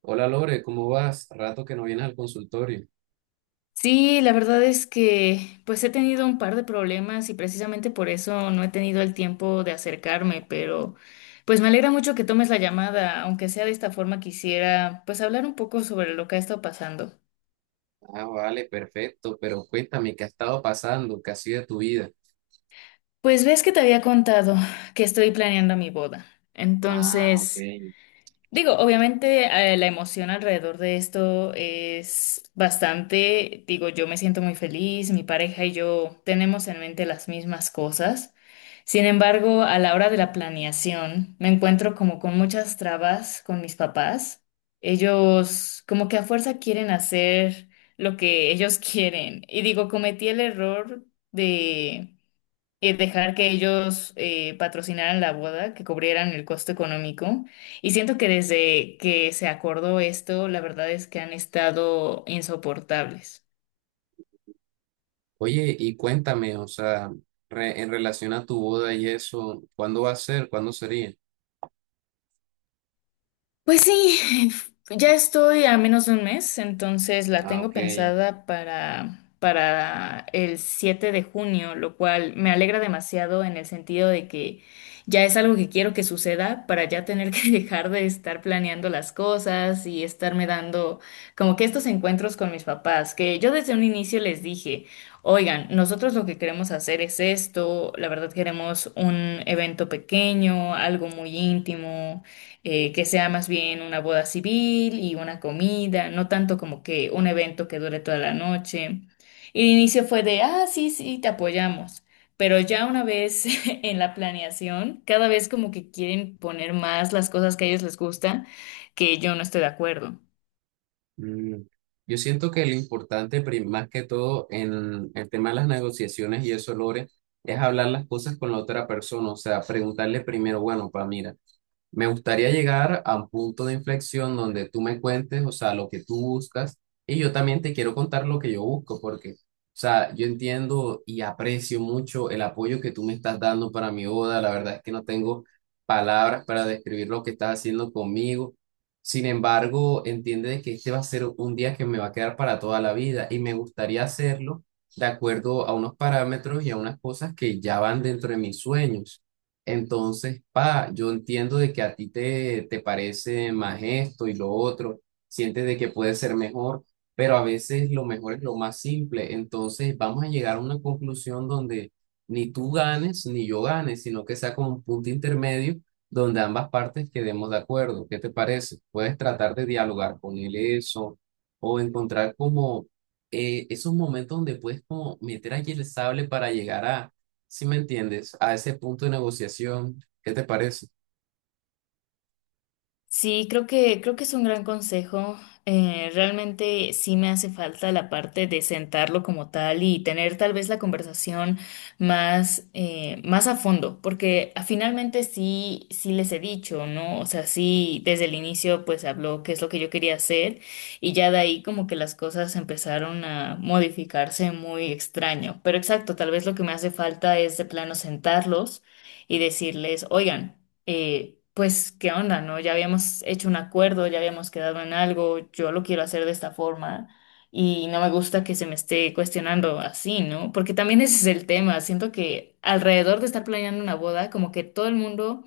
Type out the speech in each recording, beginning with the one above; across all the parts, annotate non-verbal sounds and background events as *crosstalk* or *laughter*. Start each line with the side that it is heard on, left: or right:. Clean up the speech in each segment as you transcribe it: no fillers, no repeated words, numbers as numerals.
right: Hola Lore, ¿cómo vas? Rato que no vienes al consultorio.
left: Sí, la verdad es que pues he tenido un par de problemas y precisamente por eso no he tenido el tiempo de acercarme, pero pues me alegra mucho que tomes la llamada, aunque sea de esta forma quisiera pues hablar un poco sobre lo que ha estado pasando.
right: Ah, vale, perfecto, pero cuéntame, ¿qué ha estado pasando? ¿Qué ha sido de tu vida?
left: Pues ves que te había contado que estoy planeando mi boda.
right: Ah, ok.
left: Entonces. Digo, obviamente la emoción alrededor de esto es bastante, digo, yo me siento muy feliz, mi pareja y yo tenemos en mente las mismas cosas. Sin embargo, a la hora de la planeación, me encuentro como con muchas trabas con mis papás. Ellos como que a fuerza quieren hacer lo que ellos *laughs* quieren. Y digo, cometí el error de dejar que ellos patrocinaran la boda, que cubrieran el costo económico. Y siento que desde que se acordó esto, la verdad es que han estado insoportables.
right: Oye, y cuéntame, o sea, en relación a tu boda y eso, ¿cuándo va a ser? ¿Cuándo sería?
left: Pues sí, *laughs* ya estoy a menos de un mes, entonces la
right: Ah,
left: tengo
right: ok.
left: pensada para el 7 de junio, lo cual me alegra demasiado en el sentido de que ya es algo que quiero que suceda para ya tener que *laughs* dejar de estar planeando las cosas y estarme dando como que estos encuentros con mis papás, que yo desde un inicio les dije, oigan, nosotros lo que queremos hacer es esto, la verdad queremos un evento pequeño, algo muy íntimo que sea más bien una boda civil y una comida, no tanto como que un evento que dure toda la noche. Y el inicio fue de, ah, sí, sí, te apoyamos. Pero ya una vez *laughs* en la planeación, cada vez como que quieren poner más las cosas que a ellos les gusta, que yo no estoy de acuerdo.
right: Mm. Yo siento que lo importante, más que todo, en el tema de las negociaciones y eso, Lore, es hablar las cosas con la otra persona, o sea, preguntarle primero, bueno, pa, mira. Me gustaría llegar a un punto de inflexión donde tú me cuentes, o sea, lo que tú buscas y yo también te quiero contar lo que yo busco, porque, o sea, yo entiendo y aprecio mucho el apoyo que tú me estás dando para mi boda. La verdad es que no tengo palabras para describir lo que estás haciendo conmigo. Sin embargo, entiende de que este va a ser un día que me va a quedar para toda la vida y me gustaría hacerlo de acuerdo a unos parámetros y a unas cosas que ya van dentro de mis sueños. Entonces, pa, yo entiendo de que a ti te parece más esto y lo otro, sientes de que puede ser mejor, pero a veces lo mejor es lo más simple. Entonces, vamos a llegar a una conclusión donde ni tú ganes ni yo gane, sino que sea como un punto intermedio donde ambas partes quedemos de acuerdo. ¿Qué te parece? Puedes tratar de dialogar con él eso o encontrar como esos momentos donde puedes como meter allí el sable para llegar a si me entiendes, a ese punto de negociación, ¿qué te parece?
left: Sí, creo que es un gran consejo. Realmente sí me hace falta la parte de sentarlo como tal y tener tal vez la conversación más a fondo, porque finalmente sí, sí les he dicho, ¿no? O sea, sí, desde el inicio pues se habló qué es lo que yo quería hacer y ya de ahí como que las cosas empezaron a modificarse muy extraño. Pero exacto, tal vez lo que me hace falta es de plano sentarlos y decirles, oigan pues, ¿qué onda, no? Ya habíamos hecho un acuerdo, ya habíamos quedado en algo, yo lo quiero hacer de esta forma y no me gusta que se me esté cuestionando así, ¿no? Porque también ese es el tema, siento que alrededor de estar planeando una boda, como que todo el mundo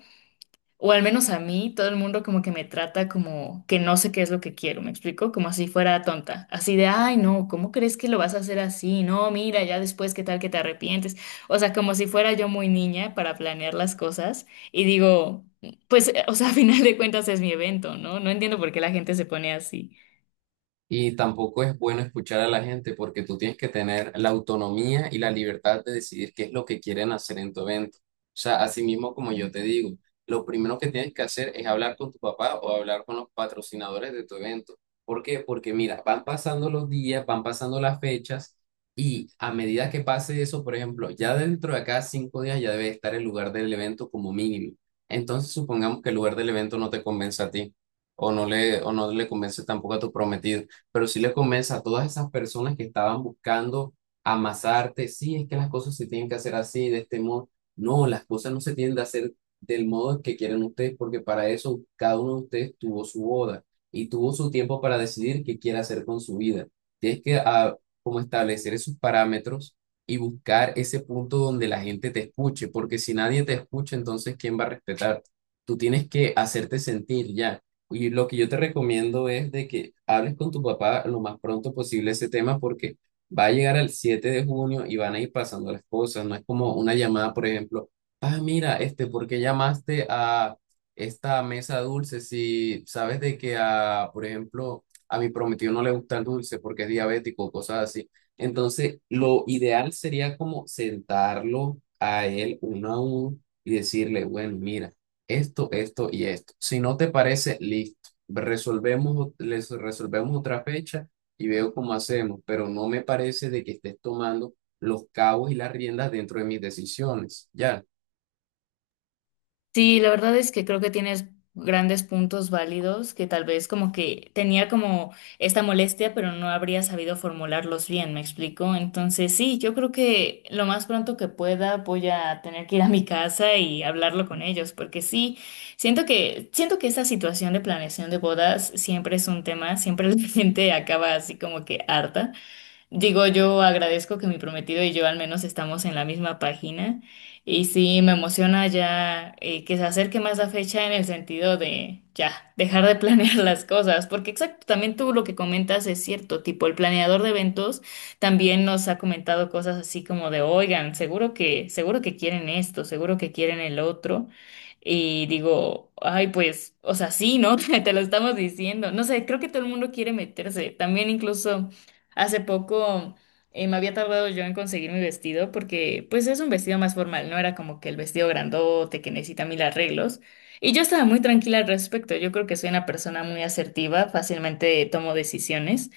left: o al menos a mí, todo el mundo como que me trata como que no sé qué es lo que quiero, ¿me explico? Como si fuera tonta, así de, ay, no, ¿cómo crees que lo vas a hacer así? No, mira, ya después, ¿qué tal que te arrepientes? O sea, como si fuera yo muy niña para planear las cosas y digo, pues, o sea, *laughs* a final de cuentas es mi evento, ¿no? No entiendo por qué la gente se pone así.
right: Y tampoco es bueno escuchar a la gente porque tú tienes que tener la autonomía y la libertad de decidir qué es lo que quieren hacer en tu evento. O sea, así mismo como yo te digo, lo primero que tienes que hacer es hablar con tu papá o hablar con los patrocinadores de tu evento. ¿Por qué? Porque mira, van pasando los días, van pasando las fechas y a medida que pase eso, por ejemplo, ya dentro de acá 5 días ya debe estar el lugar del evento como mínimo. Entonces, supongamos que el lugar del evento no te convence a ti o no le convence tampoco a tu prometido pero sí le convence a todas esas personas que estaban buscando amasarte, sí, es que las cosas se tienen que hacer así, de este modo. No, las cosas no se tienen que hacer del modo que quieren ustedes, porque para eso cada uno de ustedes tuvo su boda y tuvo su tiempo para decidir qué quiere hacer con su vida. Tienes que como establecer esos parámetros y buscar ese punto donde la gente te escuche, porque si nadie te escucha, entonces ¿quién va a respetar? Tú tienes que hacerte sentir ya. Y lo que yo te recomiendo es de que hables con tu papá lo más pronto posible ese tema porque va a llegar el 7 de junio y van a ir pasando las cosas. No es como una llamada, por ejemplo, ah, mira, este, ¿por qué llamaste a esta mesa dulce? Si sabes de que a, por ejemplo, a mi prometido no le gusta el dulce porque es diabético o cosas así. Entonces, lo ideal sería como sentarlo a él uno a uno y decirle, bueno, mira esto, esto y esto. Si no te parece, listo. Resolvemos, les resolvemos otra fecha y veo cómo hacemos, pero no me parece de que estés tomando los cabos y las riendas dentro de mis decisiones. Ya,
left: Sí, la verdad es que creo que tienes grandes puntos válidos que tal vez como que tenía como esta molestia, pero no habría sabido formularlos bien, ¿me explico? Entonces, sí, yo creo que lo más pronto que pueda voy a tener que ir a mi casa y hablarlo con ellos, porque sí, siento que esta situación de planeación de bodas siempre es un tema, siempre la *laughs* gente acaba así como que harta. Digo, yo agradezco que mi prometido y yo al menos estamos en la misma página y sí me emociona ya que se acerque más la fecha en el sentido de ya dejar de planear *laughs* las cosas, porque exacto, también tú lo que comentas es cierto, tipo el planeador de eventos también nos ha comentado cosas así como de, oigan, seguro que quieren esto, seguro que quieren el otro. Y digo, ay, pues, o sea, sí, ¿no? *laughs* Te lo estamos diciendo. No sé, creo que todo el mundo quiere meterse. También incluso hace poco me había tardado yo en conseguir mi vestido porque pues es un vestido más formal, no era como que el vestido grandote que necesita mil arreglos. Y yo estaba muy tranquila al respecto, yo creo que soy una persona muy asertiva, fácilmente tomo decisiones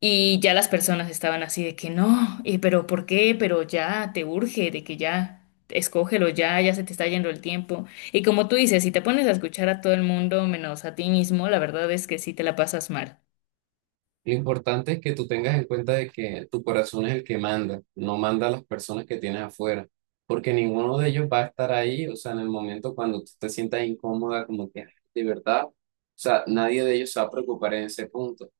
left: y ya las personas estaban así de que no, pero ¿por qué? Pero ya te urge, de que ya. Escógelo ya, ya se te está yendo el tiempo. Y como tú dices, si te pones a escuchar a todo el mundo menos a ti mismo, la verdad es que sí te la pasas mal.
right: lo importante es que tú tengas en cuenta de que tu corazón es el que manda, no manda a las personas que tienes afuera, porque ninguno de ellos va a estar ahí, o sea, en el momento cuando tú te sientas incómoda, como que "Ay, de verdad, o sea, nadie de ellos se va a preocupar en ese punto.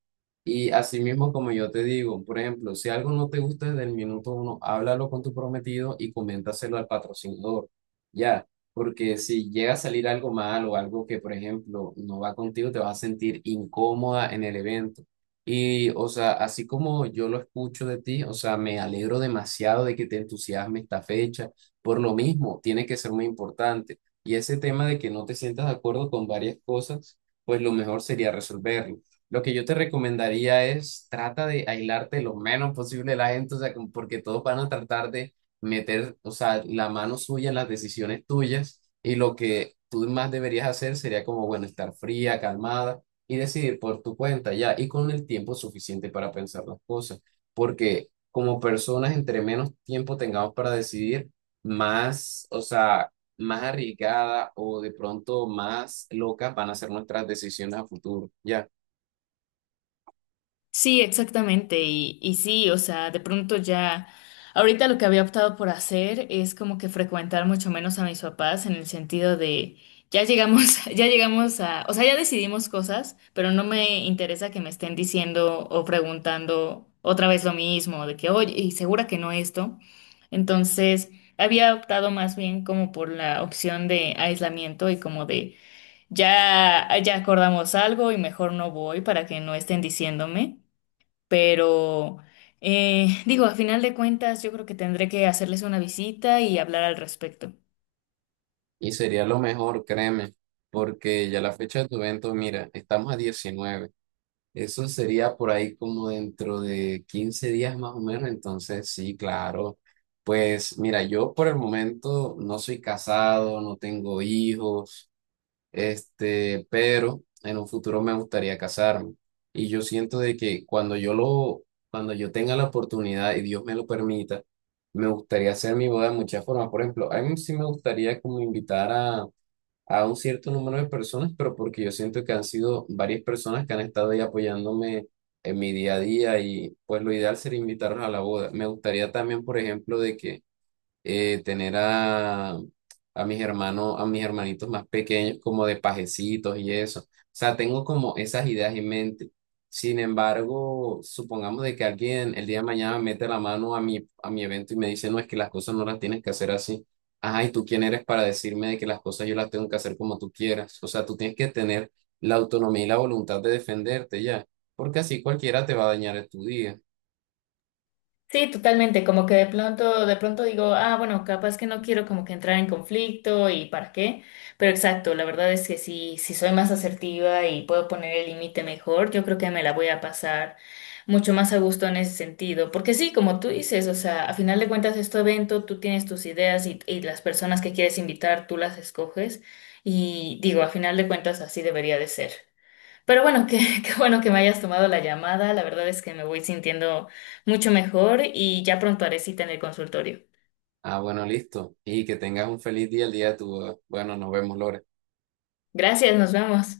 right: Y así mismo, como yo te digo, por ejemplo, si algo no te gusta desde el minuto uno, háblalo con tu prometido y coméntaselo al patrocinador. Ya, porque si llega a salir algo mal o algo que, por ejemplo, no va contigo, te vas a sentir incómoda en el evento. Y, o sea, así como yo lo escucho de ti, o sea, me alegro demasiado de que te entusiasme esta fecha. Por lo mismo, tiene que ser muy importante. Y ese tema de que no te sientas de acuerdo con varias cosas, pues lo mejor sería resolverlo. Lo que yo te recomendaría es trata de aislarte lo menos posible de la gente, o sea, como porque todos van a tratar de meter, o sea, la mano suya en las decisiones tuyas y lo que tú más deberías hacer sería como, bueno, estar fría, calmada y decidir por tu cuenta ya y con el tiempo suficiente para pensar las cosas, porque como personas, entre menos tiempo tengamos para decidir, más, o sea, más arriesgada o de pronto más locas van a ser nuestras decisiones a futuro, ya.
left: Sí, exactamente. Y sí, o sea, de pronto ya, ahorita lo que había optado por hacer es como que frecuentar mucho menos a mis papás en el sentido de, ya llegamos, *laughs* ya llegamos a, o sea, ya decidimos cosas, pero no me interesa que me estén diciendo o preguntando otra vez lo mismo, de que, oye, y segura que no esto. Entonces, había optado más bien como por la opción de aislamiento y como de, ya, ya acordamos algo y mejor no voy para que no estén diciéndome. Pero *laughs* digo, a final de cuentas, yo creo que tendré que hacerles una visita y hablar al respecto.
right: Y sería lo mejor, créeme, porque ya la fecha de tu evento, mira, estamos a 19. Eso sería por ahí como dentro de 15 días más o menos. Entonces, sí, claro. Pues mira, yo por el momento no soy casado, no tengo hijos, este, pero en un futuro me gustaría casarme. Y yo siento de que cuando yo lo, cuando yo tenga la oportunidad y Dios me lo permita, me gustaría hacer mi boda de muchas formas. Por ejemplo, a mí sí me gustaría como invitar a un cierto número de personas, pero porque yo siento que han sido varias personas que han estado ahí apoyándome en mi día a día y pues lo ideal sería invitarlos a la boda. Me gustaría también, por ejemplo, de que tener a mis hermanos, a mis hermanitos más pequeños como de pajecitos y eso. O sea, tengo como esas ideas en mente. Sin embargo, supongamos de que alguien el día de mañana mete la mano a a mi evento y me dice, no, es que las cosas no las tienes que hacer así. Ajá, ¿y tú quién eres para decirme de que las cosas yo las tengo que hacer como tú quieras? O sea, tú tienes que tener la autonomía y la voluntad de defenderte ya, porque así cualquiera te va a dañar tu día.
left: Sí, totalmente, como que de pronto digo, ah, bueno, capaz que no quiero como que entrar en conflicto y para qué, pero exacto, la verdad es que si soy más asertiva y puedo poner el límite mejor, yo creo que me la voy a pasar mucho más a gusto en ese sentido, porque sí, como tú dices, o sea, a final de cuentas es tu evento, tú tienes tus ideas y las personas que quieres invitar, tú las escoges y digo, a final de cuentas así debería de ser. Pero bueno, qué, *laughs* qué bueno que me hayas tomado la llamada. La verdad es que me voy sintiendo mucho mejor y ya pronto haré cita en el consultorio.
right: Ah, bueno, listo. Y que tengas un feliz día el día de tu boda. Bueno, nos vemos, Lore.
left: Gracias, nos vemos.